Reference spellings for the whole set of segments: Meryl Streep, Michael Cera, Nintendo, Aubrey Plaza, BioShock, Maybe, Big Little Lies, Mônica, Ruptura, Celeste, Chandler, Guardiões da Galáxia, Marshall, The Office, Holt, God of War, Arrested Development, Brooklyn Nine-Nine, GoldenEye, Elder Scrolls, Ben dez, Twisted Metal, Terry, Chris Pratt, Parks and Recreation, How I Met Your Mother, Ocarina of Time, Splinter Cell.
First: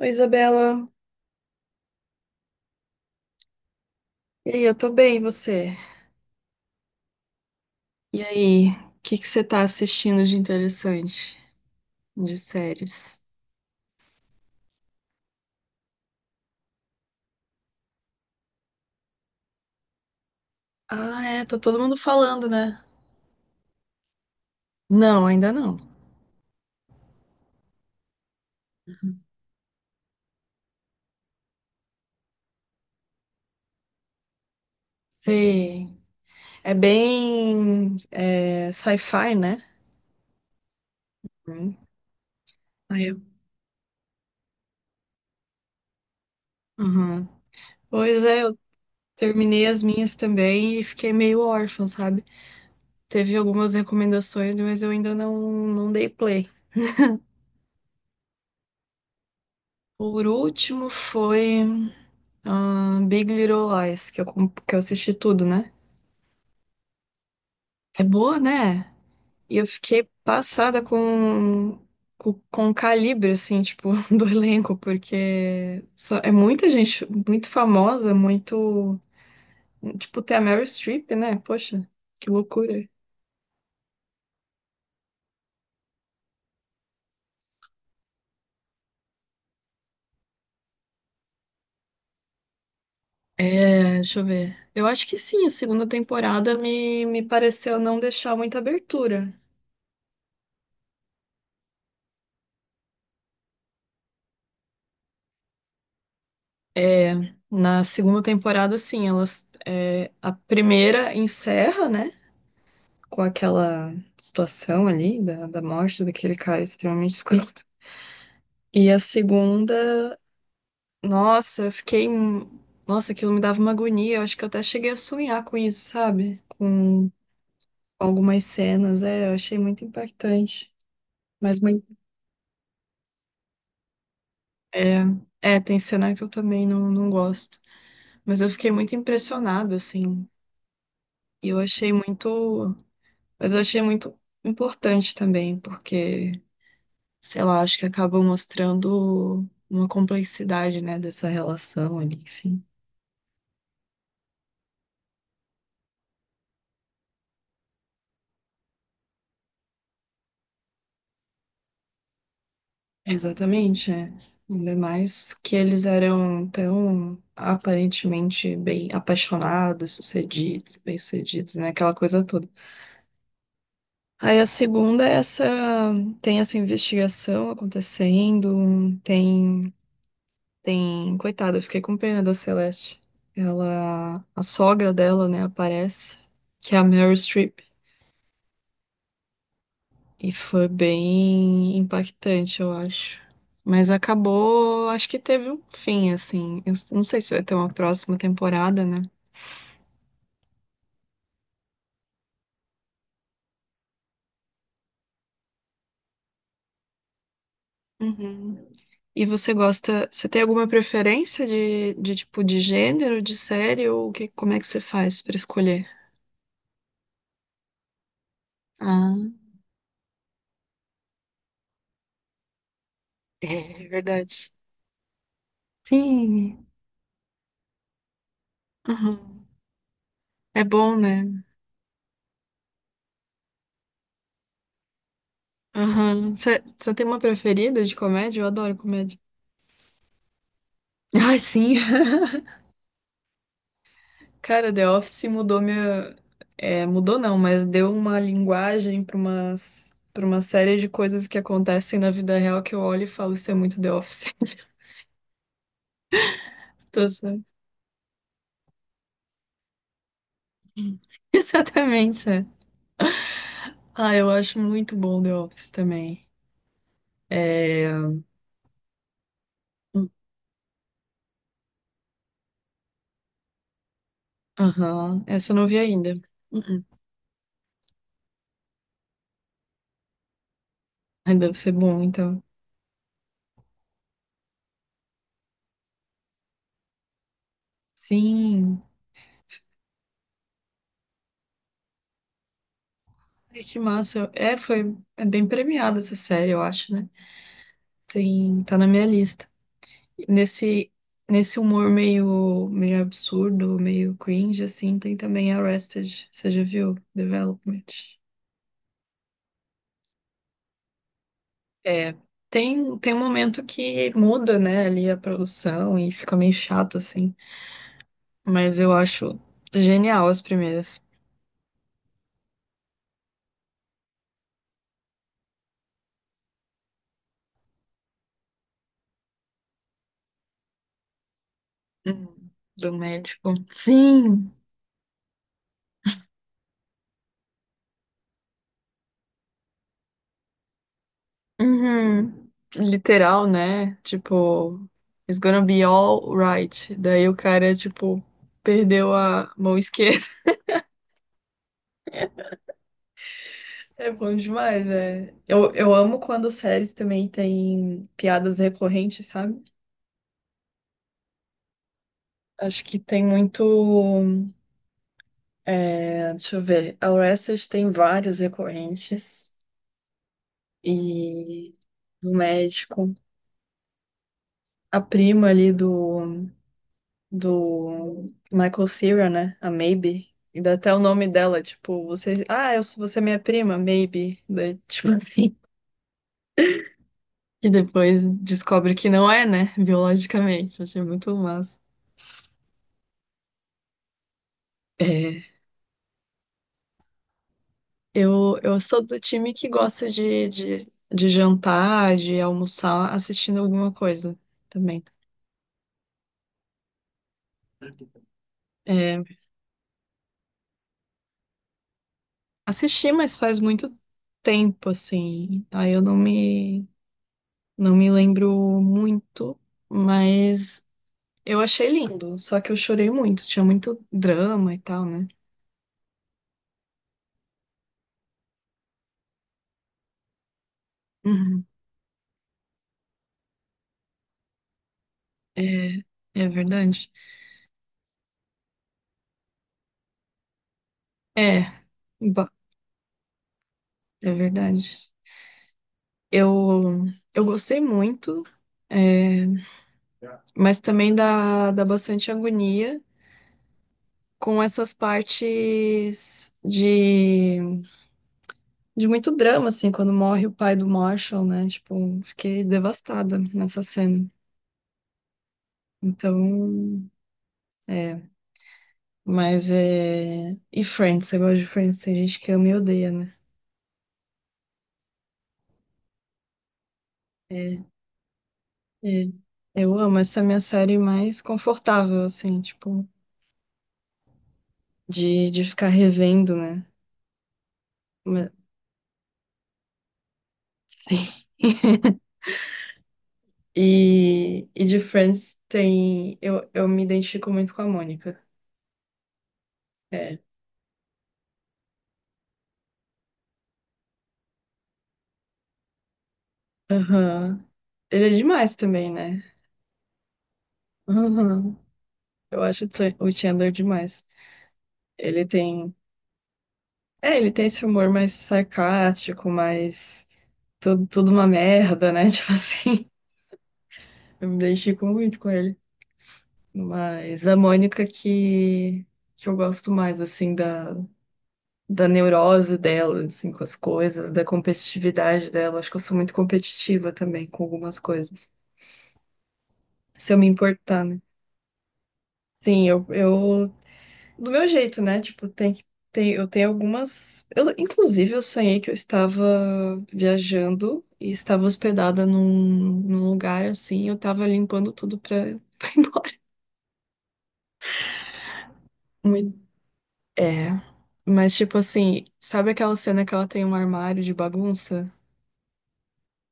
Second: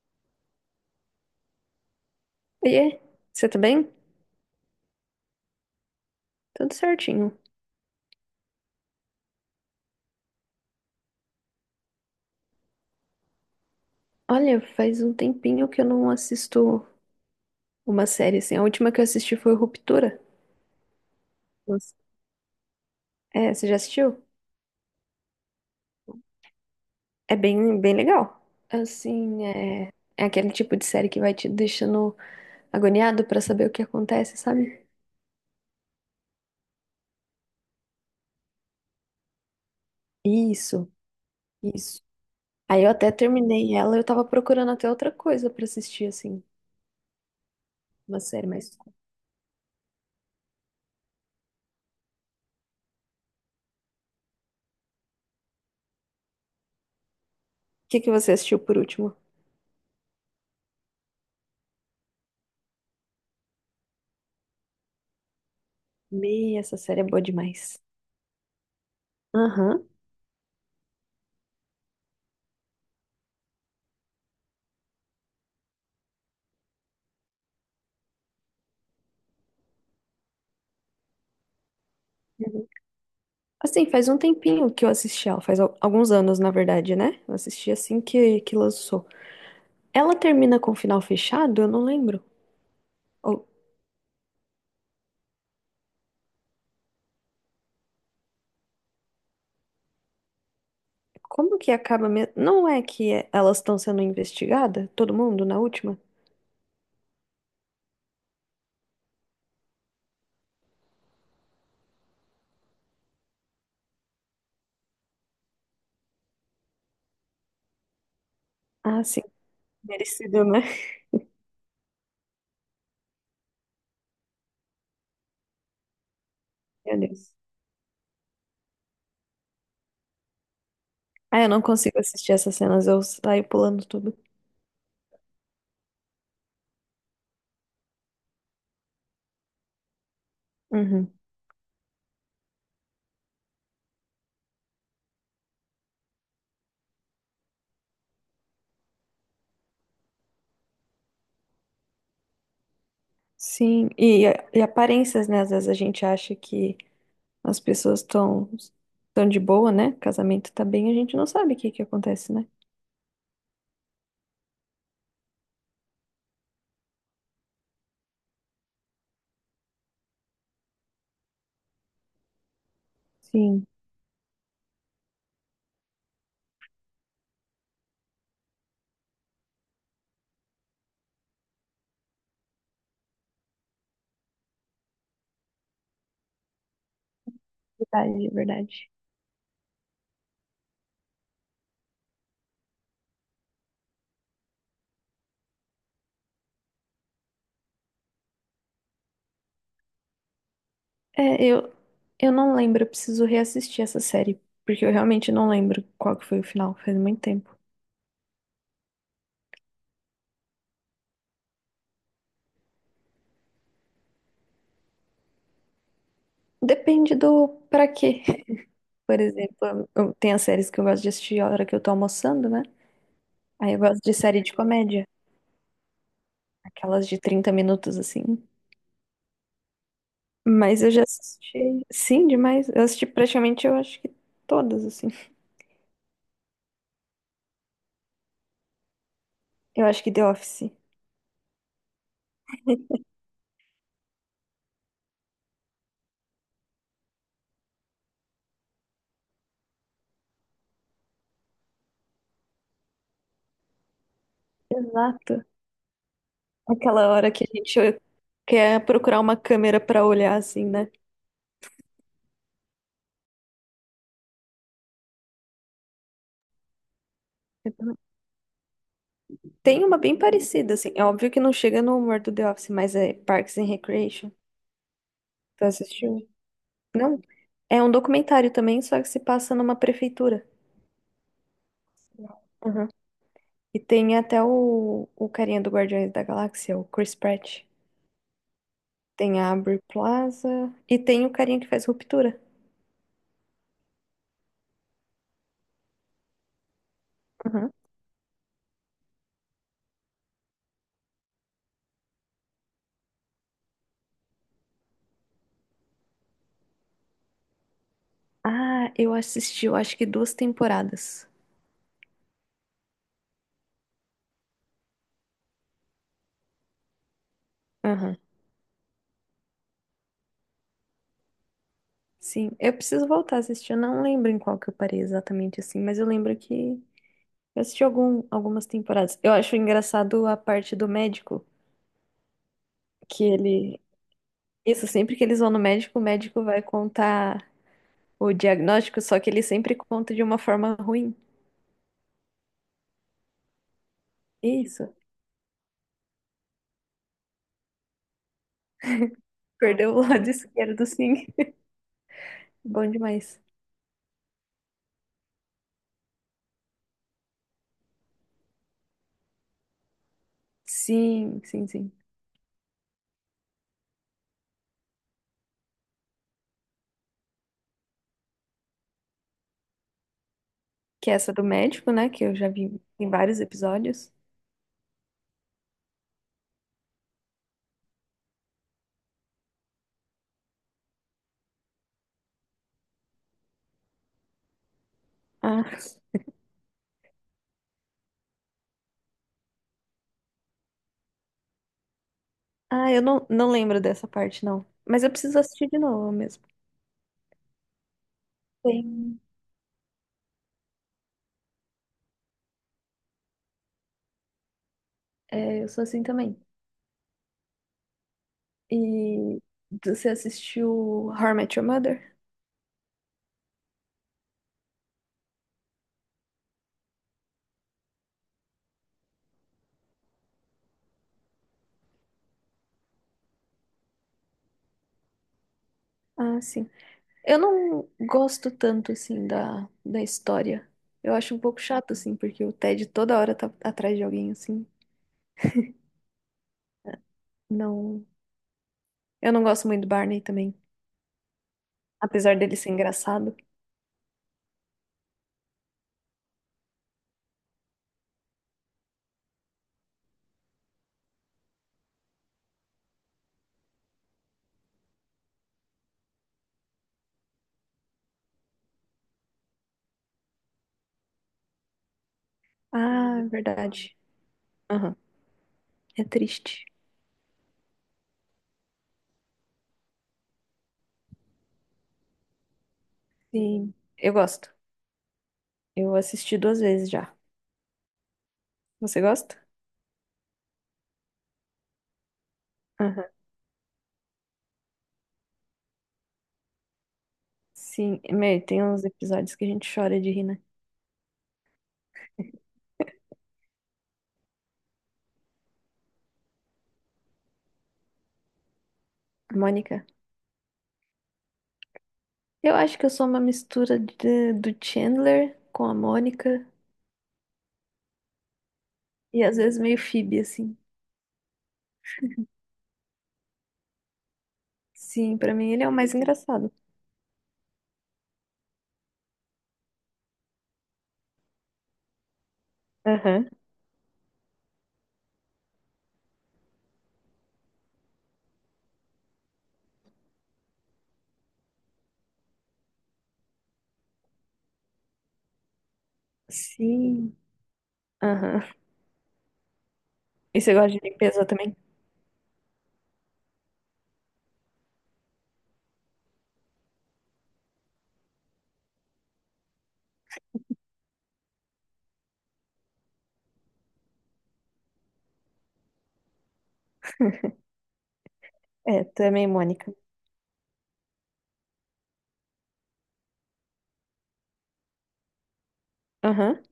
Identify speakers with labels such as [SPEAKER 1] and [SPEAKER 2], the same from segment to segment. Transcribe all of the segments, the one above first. [SPEAKER 1] Oi, Isabela.
[SPEAKER 2] Oiê, você tá bem?
[SPEAKER 1] E aí, eu tô bem, e você?
[SPEAKER 2] Tudo certinho.
[SPEAKER 1] E aí, o que que você tá assistindo de interessante, de séries?
[SPEAKER 2] Olha, faz um tempinho que eu não assisto uma série assim. A última que eu assisti foi Ruptura.
[SPEAKER 1] Ah, é, tá todo
[SPEAKER 2] Nossa.
[SPEAKER 1] mundo falando, né?
[SPEAKER 2] É, você já assistiu?
[SPEAKER 1] Não, ainda não.
[SPEAKER 2] É bem, bem legal. Assim, é aquele tipo de série que vai te deixando agoniado pra saber o que acontece, sabe?
[SPEAKER 1] Sei. É bem sci-fi, né?
[SPEAKER 2] Isso,
[SPEAKER 1] Hum.
[SPEAKER 2] isso. Aí eu
[SPEAKER 1] Aí
[SPEAKER 2] até
[SPEAKER 1] eu-
[SPEAKER 2] terminei ela, eu tava procurando até outra coisa pra assistir, assim,
[SPEAKER 1] Uhum.
[SPEAKER 2] uma
[SPEAKER 1] Pois é,
[SPEAKER 2] série
[SPEAKER 1] eu
[SPEAKER 2] mais. O
[SPEAKER 1] terminei as minhas também e fiquei meio órfã, sabe? Teve algumas recomendações, mas eu ainda não dei play.
[SPEAKER 2] que que você assistiu por último?
[SPEAKER 1] Por último foi Big Little Lies, que eu assisti tudo, né?
[SPEAKER 2] Meia, essa série é boa demais.
[SPEAKER 1] É boa, né? E eu
[SPEAKER 2] Aham.
[SPEAKER 1] fiquei passada com o calibre, assim, tipo, do elenco, porque é muita gente muito famosa, muito. Tipo, tem a Meryl Streep, né? Poxa, que loucura.
[SPEAKER 2] Assim, faz um tempinho que eu assisti ela, faz alguns anos, na verdade, né? Eu assisti assim que lançou. Ela termina com o final fechado? Eu não lembro. Ou
[SPEAKER 1] É, deixa eu ver. Eu acho que sim, a segunda temporada me pareceu não deixar muita abertura.
[SPEAKER 2] como que acaba mesmo? Não é que é- elas estão sendo investigadas? Todo mundo na última?
[SPEAKER 1] É, na segunda temporada, sim, elas. A primeira encerra, né? Com aquela situação ali da morte daquele cara extremamente escroto. E a
[SPEAKER 2] Ah, sim.
[SPEAKER 1] segunda,
[SPEAKER 2] Merecido, né?
[SPEAKER 1] nossa, eu fiquei. Nossa, aquilo me dava uma agonia. Eu acho que eu até cheguei a sonhar com isso, sabe?
[SPEAKER 2] Meu
[SPEAKER 1] Com
[SPEAKER 2] Deus.
[SPEAKER 1] algumas cenas. É, eu achei muito impactante.
[SPEAKER 2] Ah, eu
[SPEAKER 1] Mas
[SPEAKER 2] não
[SPEAKER 1] muito.
[SPEAKER 2] consigo assistir essas cenas, eu saio pulando tudo.
[SPEAKER 1] É, é, tem cena que eu também não gosto. Mas eu fiquei muito impressionada, assim.
[SPEAKER 2] Uhum.
[SPEAKER 1] E eu achei muito. Mas eu achei muito importante também, porque. Sei lá, acho que acaba mostrando uma complexidade, né, dessa relação ali, enfim.
[SPEAKER 2] Sim, e aparências, né? Às vezes a gente acha que as pessoas estão de boa, né? Casamento tá bem, a gente não sabe o que que acontece, né?
[SPEAKER 1] Exatamente, é. Ainda mais que eles eram tão aparentemente bem apaixonados, sucedidos, bem-sucedidos, né? Aquela coisa toda.
[SPEAKER 2] Sim.
[SPEAKER 1] Aí a segunda é essa, tem essa investigação acontecendo, tem, coitada, eu fiquei com pena da Celeste. Ela, a sogra dela, né, aparece, que é a Meryl Streep.
[SPEAKER 2] Verdade.
[SPEAKER 1] E foi bem impactante, eu acho. Mas acabou, acho que teve um fim, assim. Não sei se vai ter uma próxima temporada, né?
[SPEAKER 2] É, eu não lembro, eu preciso reassistir essa série, porque eu realmente não lembro qual que foi o final, faz muito tempo.
[SPEAKER 1] Uhum. E você gosta, você tem alguma preferência de tipo de gênero, de série, ou o que, como é que você faz pra escolher?
[SPEAKER 2] Depende do pra quê. Por
[SPEAKER 1] Ah,
[SPEAKER 2] exemplo, eu, tem as séries que eu gosto de assistir a hora que eu tô almoçando, né? Aí eu
[SPEAKER 1] é
[SPEAKER 2] gosto de série
[SPEAKER 1] verdade.
[SPEAKER 2] de comédia,
[SPEAKER 1] Sim.
[SPEAKER 2] aquelas de 30 minutos assim.
[SPEAKER 1] Uhum. É
[SPEAKER 2] Mas eu
[SPEAKER 1] bom,
[SPEAKER 2] já
[SPEAKER 1] né?
[SPEAKER 2] assisti, sim, demais. Eu assisti praticamente, eu acho que todas, assim.
[SPEAKER 1] Aham. Você tem uma preferida de comédia? Eu adoro comédia.
[SPEAKER 2] Eu acho que The Office.
[SPEAKER 1] Ai, sim. Cara, The Office mudou minha. É, mudou não, mas deu uma linguagem para uma série de coisas que acontecem na vida real que eu olho e falo, isso é muito The Office.
[SPEAKER 2] Exato.
[SPEAKER 1] Tô
[SPEAKER 2] Aquela hora
[SPEAKER 1] certo.
[SPEAKER 2] que a gente quer procurar uma câmera pra olhar, assim, né?
[SPEAKER 1] Exatamente, é. Ah, eu acho muito bom The Office também. É.
[SPEAKER 2] Tem uma
[SPEAKER 1] Hum,
[SPEAKER 2] bem parecida, assim. É óbvio que não chega no humor do The Office, mas é Parks and Recreation.
[SPEAKER 1] aham, essa eu
[SPEAKER 2] Tu
[SPEAKER 1] não vi ainda.
[SPEAKER 2] assistiu?
[SPEAKER 1] Uh-uh.
[SPEAKER 2] Não. É um documentário também, só que se passa numa prefeitura.
[SPEAKER 1] Ai, deve ser bom, então.
[SPEAKER 2] Uhum. E tem até o carinha do Guardiões da Galáxia, o Chris Pratt.
[SPEAKER 1] Sim.
[SPEAKER 2] Tem a Aubrey Plaza. E tem o carinha que faz Ruptura.
[SPEAKER 1] Ai, que massa. É, foi. É bem premiada essa série, eu acho, né?
[SPEAKER 2] Uhum.
[SPEAKER 1] Tá na minha lista. Nesse, nesse humor meio absurdo, meio cringe, assim, tem também Arrested, você já viu? Development.
[SPEAKER 2] Ah, eu assisti, eu acho que duas temporadas.
[SPEAKER 1] É. Tem um momento que muda, né, ali a produção e fica meio chato, assim.
[SPEAKER 2] Aham.
[SPEAKER 1] Mas eu acho genial as primeiras.
[SPEAKER 2] Sim, eu preciso voltar a assistir. Eu não lembro em qual que eu parei exatamente assim, mas eu lembro que eu assisti algum, algumas temporadas. Eu acho engraçado a parte do médico,
[SPEAKER 1] Hum, Do
[SPEAKER 2] que
[SPEAKER 1] médico.
[SPEAKER 2] ele.
[SPEAKER 1] Sim!
[SPEAKER 2] Isso, sempre que eles vão no médico, o médico vai contar o diagnóstico, só que ele sempre conta de uma forma ruim.
[SPEAKER 1] Uhum. Literal, né? Tipo,
[SPEAKER 2] Isso.
[SPEAKER 1] it's gonna be all right. Daí o cara, tipo, perdeu a mão
[SPEAKER 2] Perdeu o
[SPEAKER 1] esquerda.
[SPEAKER 2] lado esquerdo, sim. Bom demais.
[SPEAKER 1] É bom demais, né? Eu amo quando séries também tem piadas recorrentes, sabe?
[SPEAKER 2] Sim, sim, sim.
[SPEAKER 1] Acho que tem muito. É, deixa eu ver. A Orestes tem várias recorrentes.
[SPEAKER 2] Que é essa do
[SPEAKER 1] E
[SPEAKER 2] médico, né? Que
[SPEAKER 1] do
[SPEAKER 2] eu já vi em
[SPEAKER 1] médico.
[SPEAKER 2] vários episódios.
[SPEAKER 1] A prima ali do Michael Cera, né? A Maybe. E dá até o nome dela, tipo, você. Você é minha prima, Maybe. Daí, tipo,
[SPEAKER 2] Ah,
[SPEAKER 1] e depois descobre que não é, né? Biologicamente. Achei muito massa.
[SPEAKER 2] ah, eu não lembro dessa parte, não. Mas eu preciso
[SPEAKER 1] É.
[SPEAKER 2] assistir de novo mesmo.
[SPEAKER 1] Eu sou
[SPEAKER 2] Tem.
[SPEAKER 1] do time que gosta de jantar, de almoçar, assistindo alguma coisa também.
[SPEAKER 2] É, eu sou assim também.
[SPEAKER 1] É,
[SPEAKER 2] E você assistiu How I Met Your Mother?
[SPEAKER 1] assisti, mas faz muito tempo, assim. Aí eu não me lembro muito, mas eu achei lindo. Só que eu chorei muito, tinha muito drama e tal, né?
[SPEAKER 2] Ah, sim. Eu não gosto tanto, assim, da história. Eu acho um pouco
[SPEAKER 1] Uhum.
[SPEAKER 2] chato, assim, porque o Ted toda hora tá atrás de alguém, assim.
[SPEAKER 1] É, é verdade.
[SPEAKER 2] Não... Eu não gosto muito do Barney também,
[SPEAKER 1] É,
[SPEAKER 2] apesar
[SPEAKER 1] ba-
[SPEAKER 2] dele ser engraçado.
[SPEAKER 1] é verdade. Eu, eu gostei muito. É, mas também dá bastante agonia com essas partes de muito drama, assim, quando morre o pai do Marshall, né? Tipo, fiquei
[SPEAKER 2] Ah, é
[SPEAKER 1] devastada nessa
[SPEAKER 2] verdade.
[SPEAKER 1] cena.
[SPEAKER 2] Aham, é triste.
[SPEAKER 1] Então, é, mas é. E Friends, eu gosto de Friends, tem gente que ama e odeia, né?
[SPEAKER 2] Sim, eu gosto. Eu assisti duas vezes já.
[SPEAKER 1] É,
[SPEAKER 2] Você
[SPEAKER 1] é.
[SPEAKER 2] gosta?
[SPEAKER 1] Eu amo essa é a minha série mais confortável, assim,
[SPEAKER 2] Aham.
[SPEAKER 1] tipo, de ficar revendo, né?
[SPEAKER 2] Sim, meu,
[SPEAKER 1] Mas-
[SPEAKER 2] tem uns episódios que a gente chora de rir, né?
[SPEAKER 1] Sim. E de Friends tem. Eu me identifico muito com a Mônica.
[SPEAKER 2] Mônica.
[SPEAKER 1] É.
[SPEAKER 2] Eu acho que eu sou uma mistura de- do Chandler com a Mônica
[SPEAKER 1] Aham. Ele é demais também,
[SPEAKER 2] e às
[SPEAKER 1] né?
[SPEAKER 2] vezes meio Phoebe, assim.
[SPEAKER 1] Aham. Eu acho o Chandler demais.
[SPEAKER 2] Sim, pra
[SPEAKER 1] Ele
[SPEAKER 2] mim ele é o
[SPEAKER 1] tem.
[SPEAKER 2] mais engraçado.
[SPEAKER 1] É, ele tem esse humor mais sarcástico, mais. Tudo uma merda, né? Tipo assim.
[SPEAKER 2] Aham.
[SPEAKER 1] Eu me identifico muito com ele. Mas a Mônica que. Que eu gosto mais, assim, da neurose dela, assim, com as coisas, da competitividade dela. Acho que eu sou muito competitiva
[SPEAKER 2] Sim.
[SPEAKER 1] também com algumas coisas.
[SPEAKER 2] Aham.
[SPEAKER 1] Se eu
[SPEAKER 2] E
[SPEAKER 1] me
[SPEAKER 2] você gosta de
[SPEAKER 1] importar, né?
[SPEAKER 2] limpeza também?
[SPEAKER 1] Sim, eu do meu jeito, né? Tipo, eu tenho algumas. Eu, inclusive, eu sonhei que eu estava viajando e estava hospedada num lugar assim, e eu estava limpando tudo pra, pra ir embora.
[SPEAKER 2] É, também,
[SPEAKER 1] Muito-
[SPEAKER 2] Mônica.
[SPEAKER 1] É. Mas, tipo assim, sabe aquela cena que ela tem um armário de bagunça?
[SPEAKER 2] Aham.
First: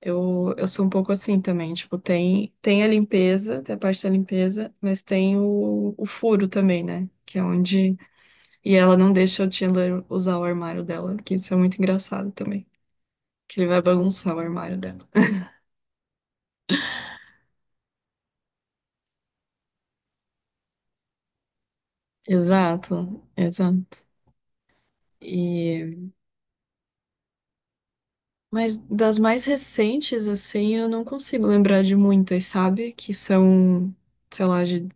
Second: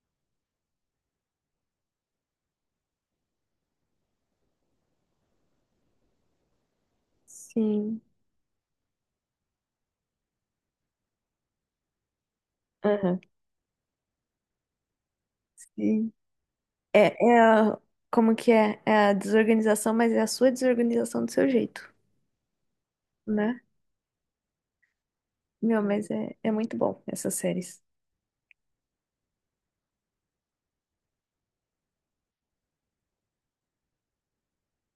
[SPEAKER 1] Eu sou um pouco assim também, tipo, tem a limpeza, tem a parte da limpeza, mas tem o furo também, né? Que é onde.
[SPEAKER 2] Sim.
[SPEAKER 1] E ela não deixa o Chandler usar o armário dela, que isso é muito engraçado também.
[SPEAKER 2] Aham.
[SPEAKER 1] Que ele vai bagunçar o armário dela.
[SPEAKER 2] Sim. É, como que é? É a desorganização, mas é a sua desorganização do seu jeito,
[SPEAKER 1] Exato,
[SPEAKER 2] né?
[SPEAKER 1] exato.
[SPEAKER 2] Meu,
[SPEAKER 1] E...
[SPEAKER 2] mas é muito bom essas séries.
[SPEAKER 1] Mas das mais recentes, assim, eu não consigo lembrar de muitas, sabe? Que são, sei lá,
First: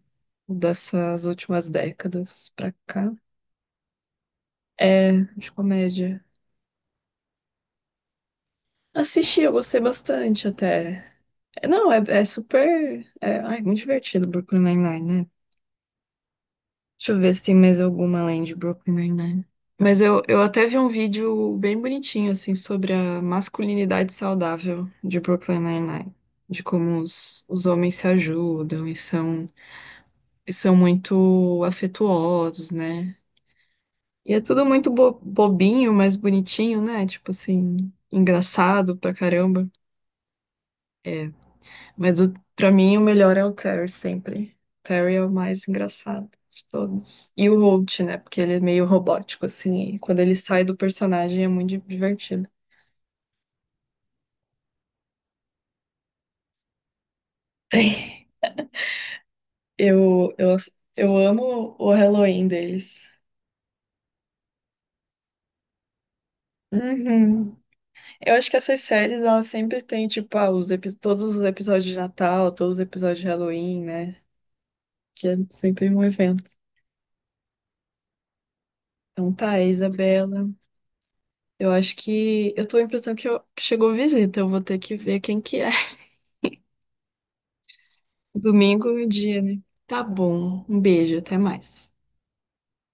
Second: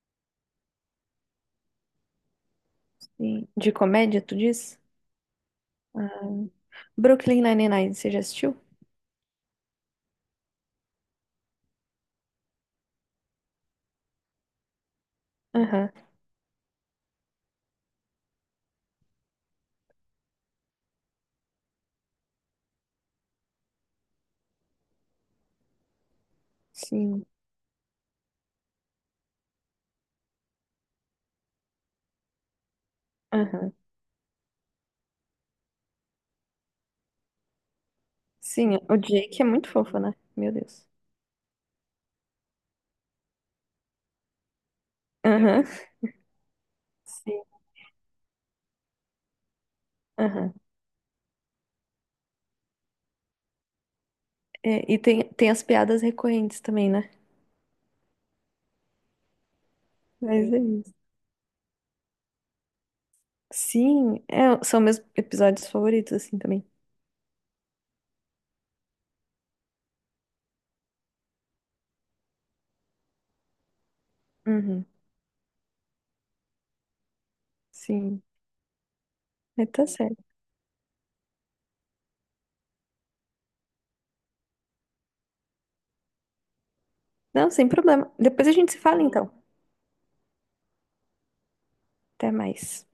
[SPEAKER 1] dessas últimas décadas pra cá.
[SPEAKER 2] Sim. De comédia, tu diz?
[SPEAKER 1] É, de comédia.
[SPEAKER 2] Ah, Brooklyn Nine-Nine, você já assistiu?
[SPEAKER 1] Assisti, eu gostei bastante até. É, não, é super. É, ai, muito divertido Brooklyn Nine-Nine, né?
[SPEAKER 2] Aham.
[SPEAKER 1] Deixa eu ver se tem mais alguma além de Brooklyn Nine-Nine. Mas eu até vi um vídeo bem bonitinho, assim, sobre a masculinidade saudável de Brooklyn Nine-Nine. De como
[SPEAKER 2] Sim.
[SPEAKER 1] os homens se ajudam e são muito afetuosos, né?
[SPEAKER 2] Aham.
[SPEAKER 1] E é tudo muito bobinho, mas bonitinho, né? Tipo assim,
[SPEAKER 2] Sim,
[SPEAKER 1] engraçado
[SPEAKER 2] o
[SPEAKER 1] pra
[SPEAKER 2] Jake é muito
[SPEAKER 1] caramba.
[SPEAKER 2] fofo, né? Meu Deus.
[SPEAKER 1] É, mas pra mim o melhor é o Terry sempre. Terry é o
[SPEAKER 2] Aham.
[SPEAKER 1] mais engraçado de todos.
[SPEAKER 2] Sim.
[SPEAKER 1] E o Holt, né? Porque ele é meio robótico, assim. E quando ele
[SPEAKER 2] Aham.
[SPEAKER 1] sai do personagem é muito divertido.
[SPEAKER 2] É, e tem as piadas recorrentes também, né?
[SPEAKER 1] Eu,
[SPEAKER 2] Mas
[SPEAKER 1] eu,
[SPEAKER 2] é isso.
[SPEAKER 1] eu amo o Halloween deles.
[SPEAKER 2] Sim, é, são meus episódios favoritos, assim, também.
[SPEAKER 1] Uhum. Eu acho que essas séries, elas sempre têm, tipo, todos os episódios de Natal, todos os episódios de Halloween, né?
[SPEAKER 2] Uhum.
[SPEAKER 1] Que é sempre um evento.
[SPEAKER 2] Sim.
[SPEAKER 1] Então tá,
[SPEAKER 2] Mas tá certo.
[SPEAKER 1] Isabela. Eu acho que. Eu tô com a impressão que chegou visita. Eu vou ter que ver quem que é.
[SPEAKER 2] Não, sem problema. Depois a gente se
[SPEAKER 1] Domingo
[SPEAKER 2] fala,
[SPEAKER 1] é o
[SPEAKER 2] então.
[SPEAKER 1] dia, né? Tá bom. Um beijo, até mais.
[SPEAKER 2] Até mais.